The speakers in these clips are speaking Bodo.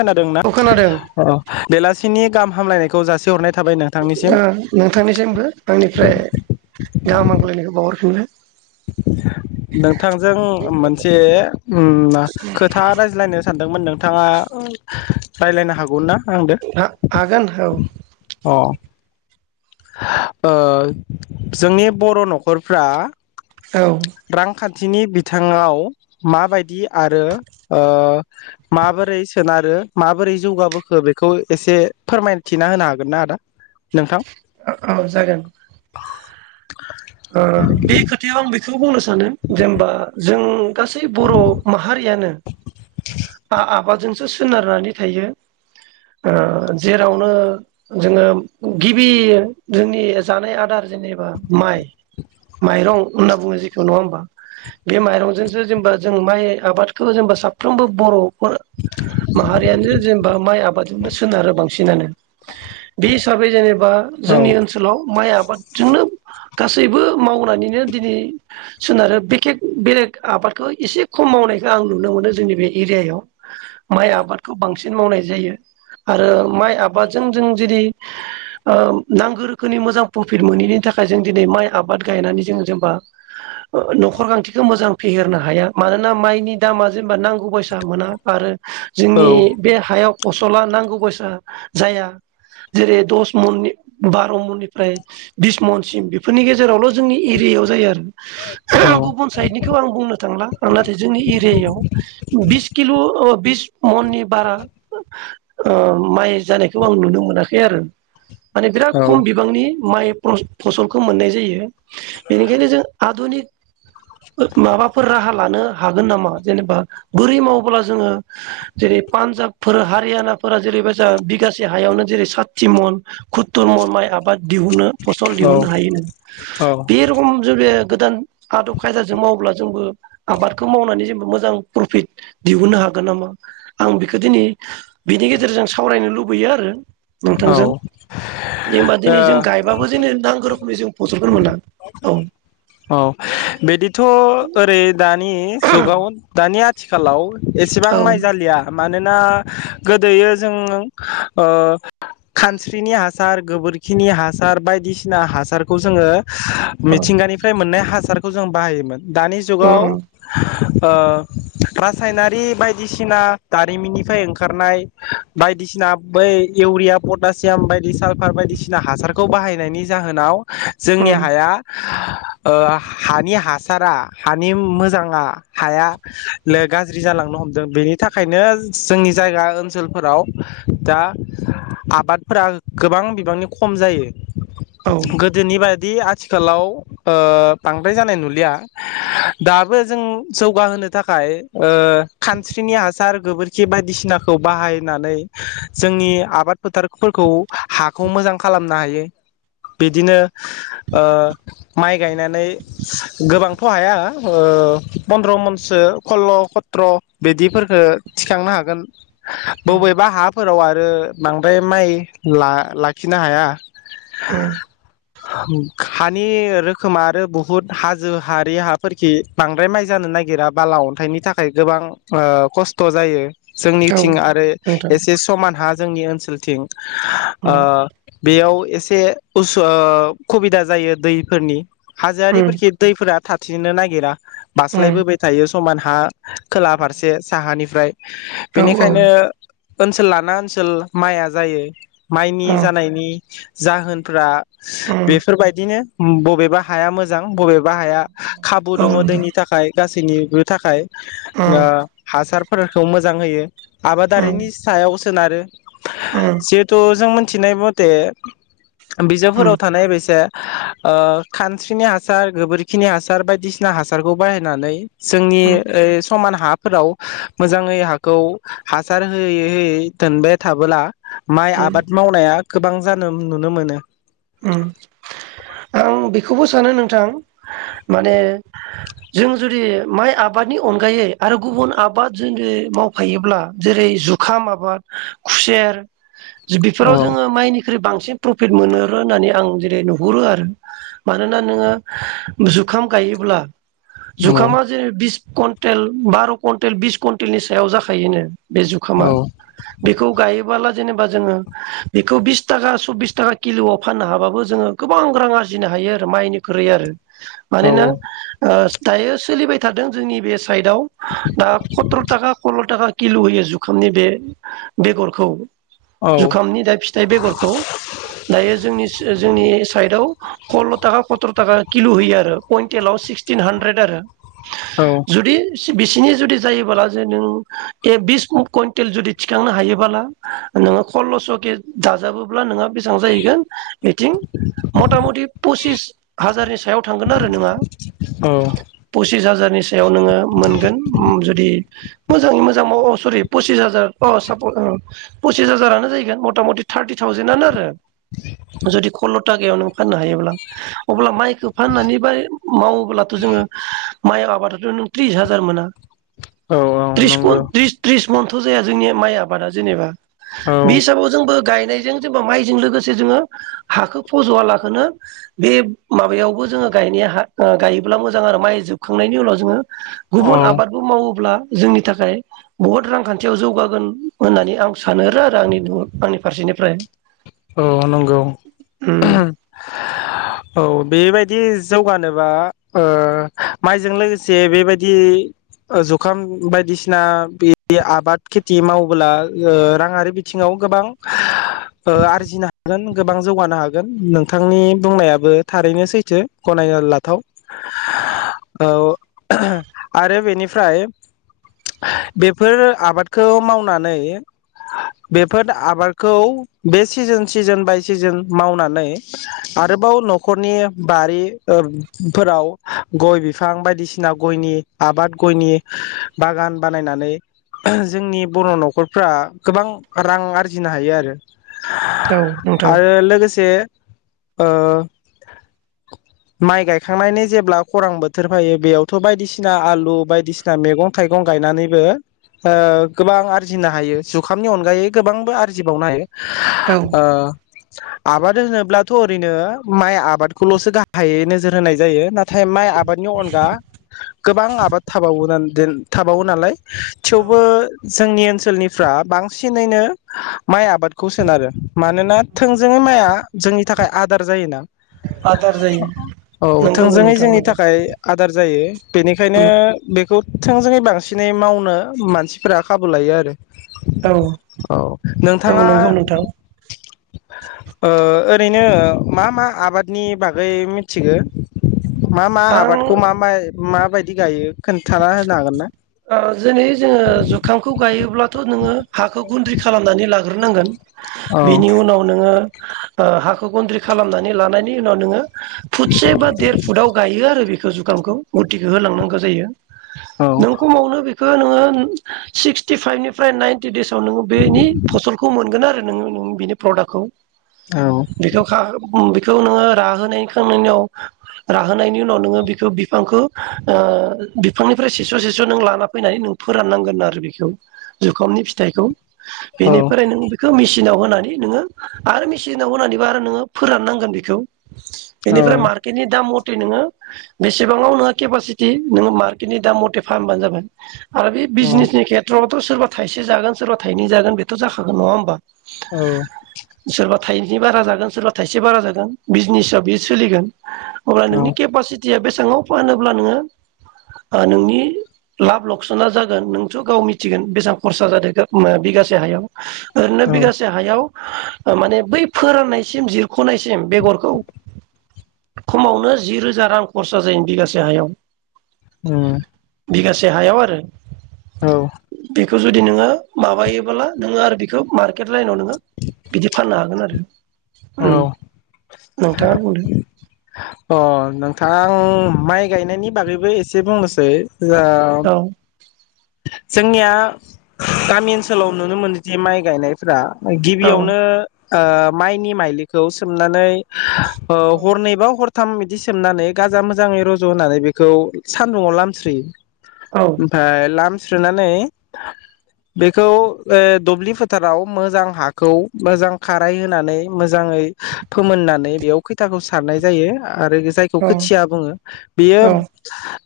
खोनादोंना औ खोनादों अ बेलासेनि गाहाम हामग्लायनाय हामलायनायखौ जासि हरनाय नोंथांनिसिमबो आंनिफ्राय गाहाम हामग्लायनायखौ बावहरफिनबाय नोंथांजों मोनसे उम खोथा रायज्लायनो सानदोंमोन नोंथां नोंथाङा रायज्लायनो हागौमोन ना? आंदो हागोन औ अ ओ जोंनि बर' न'खरफ्रा औ थिनि बिथिङाव माबायदि आरो माबोरै सोनारो माबोरै जौगाबोखो बेखौ एसे फोरमायथिना होनो हागोनना आदा? नोंथां औ जागोन ओ बे खोथायाव आं खौ बुंनो सानो जेनेबा जों गासै बर' माहारियानो आ आ आबादजोंसो सोनारनानै थायो ओ जेरावनो जोङो गिबि जोंनि जानाय आदार जेनेबा माइ माइरं होनना बुङो जेखौ नङा होमबा बे माइरंजोंसो जेनेबा जों माइ आबादखौ जेनेबा साफ्रोमबो बर' मा-माहारियानो जेनेबा माइ आबादजोंनो सोनारो बांसिनानो बे हिसाबै जेनेबा औ जोंनि ओनसोलाव माइ आबादजोंनो गासैबो मावनानैनो दिनै सोनारो बेलेग आबादखौ एसे खम मावनायखौ आं नुनो मोनो जोंनि बे एरियायाव माइ आबादखौ बांसिन मावनाय जायो आरो माइ आबादजों जों जेरै ओ नांगौ रोखोमनि मोजां प्रफिट मोनैनि थाखाय जों दिनै माइ आबाद गायनानै जों जेनेबा ओ न'खर गोनांथिखौ मोजां फेहेरनो हाया मानोना माइनि दामा जेनेबा नांगौ बायसा मोना आरो औ जोंनि बे हायाव फसला नांगौ बायसा जाया जेरै दस मन बार' मननिफ्राय बिस मनसिम फोरनि गेजेरावल' जोंनि एरियायाव जायो औ आरो गुबुन साइडनिखौ आं बुंनो थांलां नाथाय जोंनि एरियायाव बिस किल' बिस मननि बारा ओ माइ जानायखौ आं नुनो मोनाखै आरो माने बिराद खम बिबांनि माइ फस फसल खौ मोननाय जायो बेनिखायनो जों आधुनिक फोर-माबाफोर राहा लानो हागोन नामा जेनेबा बोरै मावोब्ला जोङो जेरै पान्जाब फोर हारियानाफोरा जेरैबाय जों बिगासे हायावनो जेरै सातथि मन खुत्तुर मन माइ आबाद दिहुनो फसल औ दिहुनो हायोनो बे रखम जो बे गोदान आदब खायदाजों मावोब्ला जोंबो आबादखौ मावनानै जोंबो मोजां प्रफिट दिहुननो हागोन नामा आं बेखौ दिनै बेनि गेजेरजों सावरायनो लुबैयो आरो औ नोंथांजों दे होमबा दिनै जों ओ गायबाबो जोंनो नांग्रो औ बिदिथ'। औरै दानि जुगाव दानि आथिखालाव एसेबां औ माइ जालिया। मानोना गोदोयो जों ओ खानस्रिनि हासार गोबोरखिनि हासार बायदिसिना हासारखौ जोङो औ मिथिंगानिफ्राय मोननाय हाजो सारखौ जों बाहायोमोन। दानि उम जुगाव ओ रासायनारि बायदिसिना दारिमिननिफ्राय ओंखारनाय बायदिसिना बै इउरिया पटासियाम बायदि साल्फार बायदिसिना हासारखौ बाहायनायनि जाहोनाव जोंनि उम हाया ओ हानि हासारा हानि मोजाङा हाया लो गाज्रि जालांनो हमदों बेनि थाखायनो जोंनि जायगा ओनसोलफोराव दा आबादफोरा गोबां बिबांनि खम जायो। औ गोदोनि बाय दि आथिखालाव ओ बांद्राय जानाय नुलिया दाबो जों जौगाहोनो थाखाय ओ खानस्रिनि हासार गोबोरखि बायदिसिनाखौ बाहायनानै जोंनि आबाद फोथारफोरखौ हाखौ मोजां खालामनो हायो बिदिनो ओ माइ गायनानै गोबांथ' हाया ओ फन्द्र मनसो खल्ल' खथ्र' बिदिफोरखो थिखांनो हागोन। उम बबेबा हाफोराव आ रो। बांद्राय माइ ला-लाखिनो हाया। उम हानि रोखोमा आरो बुहुत हाजो हारि हाफोरखि बांद्राय माइ जानो नागिरा बाला अन्थाइनि थाखाय गोबां ओ खस्थ' जायो। औ जोंनिथिं आरो नोंथां एसे समान हा जोंनि ओनसोलथिं उम ओ बेयाव एसे उसु ओ खुबिदा जायो दैफोरनि। उम हाजोआरिफोरखि दैफोरा थाथिरनो नागिरा। उम बास्लायबोबाय थायो। समान हा। खोला फारसे साहानिफ्राय औ औ बेनिखायनो ओनसोल लाना ओनसो ल माइया जायो। माइनि औ जानायनि जाहोनफ्रा उम बेफोरबायदिनो उम बबेबा हाया मोजां बबे बा हाया खाबु औ दङ' नोंथां दैनि थाखाय गास इनिबो थाखाय नो उम हासार फोरखौ मोजां होयो। उम आबादारिनि सायाव स सोनारो जिहेथु जों मोन थिनाय मते बिजाबफोराव उम थानाय बायसा ओ खानस्रिनि हासार गोबोरखिनि हासार बायदिसिना हासारखौ बाहायनानै जोंनि उम ओ स समान हाफोराव मोजाङै हाखौ हासार होयै होयै दोनबेद थाबोला माइ उम आबाद मावनाया गोबां जानो उम नुनो मोनो उम आं बेखौबो सानो नोंथां माने जों जुदि माइ आबादनि अनगायै आरो गुबुन आबाद जुदि मावफायोब्ला जेरै जुखाम आबाद, खुसेर जुददि फोराव औ जोङो माइनिख्रुइ बां सिन प्रफिट मोनो ओ होननानै आं जेरै नुहुरो आरो मानोना नोङो जुखाम गायोब्ला औ जुखामा जेरै बिस कवन्टेल बार' कवन्टेल बिस कवन्टेलनि सायाव जाखायोनो बे जुखामा औ बेखौ गायोबाला जेनेबा जोङो बेखौ बिसताका सब्बिसताका किलुआव फाननो हाबाबो जोङो गोबां रां आरजिनो हायो आरो माइनिख्रुैइ आरो मानोना औ ओ स दायो सोलिबाय थादों जोंनि बे साइदआव दा खर्तताका खल्ल' ताका किल' होयो जुखामनि बे बेगरखौ औ जुखामनि दा फिथाइ बेगरखौ दायो जोंनिस ओ जोंनि साइदआव खल्ल' ताका खथ्र' ताका किलु होयो आरो कइन्टेलाव सिक्सटिन हानद्रेद आरो औ जुदि स बिसिनि जुदि जायोबाला जे नों ए बिस कु कइनटेल जुदि थिखांनो हायोबाला नोङो खल्ल'स' के दाजाबोब्ला नोंहा बेसां जाहैगोन इथिं मता मति पसिस हाजार नि सायाव थांगोन आरो नोंङा औ पसिस हाजारनि सायाव नोङो मोनगोन जुदि मोजाङै मोजां सरि पसिस हाजार अ सा पसिस हाजारानो जाहैगोन मथा मथि थार्टि थावजेेननो आरो ताखायाव नों फाननो हायोब्ला अब्ला माइखौ फाननानै ब मावोब्लाथ' जोङो माइ आबादाथ' नों थ्रिस हाजार मोना औ औ त्रिसखौ नंगौ त त्रिसमन थ' जाया जोंनि माइ आबादा जेनेबा औ बे हिसाबाव जोंबो गायनायजों जेनबा माइजों लोगोसे जोङो हाखौ फज'वलाखौ बे माबायावबो जोङो गायनाया गायोब्ला मोजां आरो माइ जोबखांनायनि उनाव जोङो औ गुबुन आबादबो मावोब्ला जोंनि थाखाय बहुद रांखान्थियाव जौगागोन होननानै आं सान आरो आरो आंनि आंनि फारसेनिफ्राय औ नंगौ उम [unintelligible] औ बेबायदि जौगानोबा ओ ओ आरजिनो हागोन गोबां जौगानो हागोन नोंथांनि बुंनायाबो थारैनो सैथो गनायना लाथाव औ आरो बेनिफ्राय बेफोर आबादखौ मावनानै बेफोर आबादखौ बे सिजोन सिजोन बाय सिजोन मावनानै आरोबाव न'खरनि बारि फोराव गय बिफां बायदिसिना गयनि आबाद गयनि बागान बानायनानै जोंनि बर' न'खरफ्रा गोबां रां आरजिनो हायो आरो औ नोंथां आरो लोगोसे ओ माइ गायखांनायनि जेब्ला खरां बोथोर फायो बेयावथ' बायदिसिना आलु बायदिसिना मैगं थाइगं गायनानैबो ओ गोबां आरजिनो हायो जुखामनि अनगायै गोबांबो आरजिबावनो हायो औ ओ आबाद होनोब्लाथ' ओरैनो माइ आबादखौल'सो गाहायै नोजोर होनाय जायो ना नाथाय माइ आबादनि अनगा गोबां आबाद थाबावोन [unintelligible] थाबावो नालाय थेवबो जोंनि ओनसोलनिफ्रा बांसिनैनो माइ आबाद खौ सोनारो मानोना थोंजोङै माइया जोंनि नि थाखाय आदार जायोना आदार जायो औ नंगौ थोंजोङै नोंथां जोंनि नंगौ थाखाय आदार जायो बेनिखायनो बेखौ थोंजोङै बांसिनै मावनो मानसिफोरा खाबु लायो आरो [inaudible] औ औ नोंथाङा नंगौ [inaudible] नोंथां ओ ओद ओरैनो मा मा आबादनि बागै मिथिगौ मा मा आबादखौ आं मा मा माबायदि गायो खोन जनै जोङो जुखामखौ गायोब्लाथ' नोङो हाखौ गुन्द्रि खालामनानै लाग ग्रोनांगोन औ बिनि उनाव नोङो हाखौ गुन्द्रि खालामनानै लानायनि उनाव नोङो फुटसे बा देर फुटव गायो आरो बेखौ जुखामखौ गुरथिखौ होलांनांगौ जायो औ नोंखौ मावनो बे खौ नोङो सिक्सटि फाइभनिफ्राय नाइन देसाव नोङो बेनि फसलखौ मोनगोन आरो नोङो बिनि प्रडाक्टखौ औ बि राहोनायनि उनाव नोङो बेखौ बिफांखौ बिफाननिफ्राय [unintelligible] नों लाना फैनानै नों फोराननांगोन आरो बेखौ जुखामनि फिथाइखौ औ बेनिफ्राय नों बेखौ मिसि मेचिनाव होनानै नोङो आरो मेचिनाव होनानैबो आरो नोङो फोराननांगोन बेखौ बेनिफ्राय मार्केटनि दाम बेसेबांआव नों केपासिति दाम मथे फानबानो जागोन आरो बे औ बिजनेसनि खेथ्र थ' सोरबा थाइसे जागोन सोरबा थाइनै जागोन बेथ' जागोन नङा होनोमबा औ थाइनै बारा जागोन सोरबा थाइसे बारा जागोन बिजनेसआव बेयो सोलिगोन अब्ला नोंनि केपासिटिया बेसे सिङाव फानोब्ला नोङो। आ नोंनि लाब लकसना जागोन नोंथ' गाव मिथिगोन बेसेबां खरसा जादों बिगासे हायाव। ओरैनो औ बिगासे हायाव। ओ माने बै फोराननायसिम जिरख'नायसिम बेगरखौ खमावनो जि रोजा रां खरसा जायो बिगासे हायाव। औ। बिगासे हायाव आरो। औ। खौ जुदि नोङो माबायो बोला नों आरो बेखौ मारके। लाइनाव नोङो बिदि फाननो हागोन आरो। [inaudible] औ नोंथाङा बुंदो अ नों। थां माइ गायनायनि बागैबो एसे बुंनोसै। जा औ जोंनिया गामि ओनसोलाव नुनो मोनोदि माइ गायनायफोरा औ गिबियावनो आ माइ नि माइलिखौ सोमनानै औ हरनैबा हर साथाम इदि सोमनानै गाजा मोजाङै रज' होनानै बेखौ सान्दुंआव लामस्रोयो। औ ओमफ्राय लाम स्रोनानै, बेखौ ओ दुब्लि फोथाराव मोजां हाखौ मोजां खाराय होनानै मोजाङै फोमोननानै बेयाव खैथाखौ सारनाय जायो। आरो जायखौ औ खोथिया बुङो बेयो औ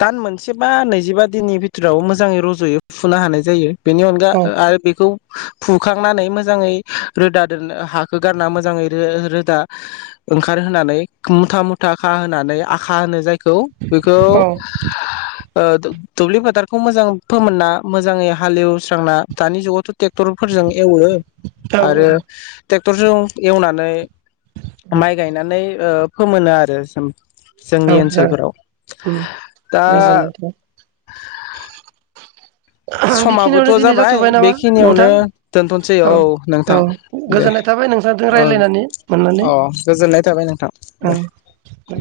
दान मोनसे बा नैजिबा दिननि बिथोराव मोजाङै रजयो फुनो हानाय जायो। बेनि अनगा औ ओ आरो बेखौ फुखांनानै मोजाङै रोदा दोंनो हाखौ गारना मो जाङौ रो-रोदा ओंखार होनानै मुथा मुथा खाहोनानै आखा होनो जा यखौ बेखौ औ ओ दु-दुब्लि फोथारखौ मोजां फोमोनना मोजाङै हालेवस्रांना दानि जुगावथ' टेक्टरफोरजों एवो आरो औ टेक्टरजों एवनानै माइ गायनानै ओ फोमोनो आरो। जोंनि औ जागोन ओनसोलफोराव। उम दा गोजोननाय थाबाय समाबोथ' बेखिनियावनो दिनै जाबाय जाथ'बाय नामा बेखिनियावनो नोंथां दोनथ'सै औ नोंथां औ दे गोजोननाय थाबाय नोंथांजों [inaudible] ओं रायज्लायनानै मोननानै अ गोजोननाय थाबाय नोंथां दे। औ दे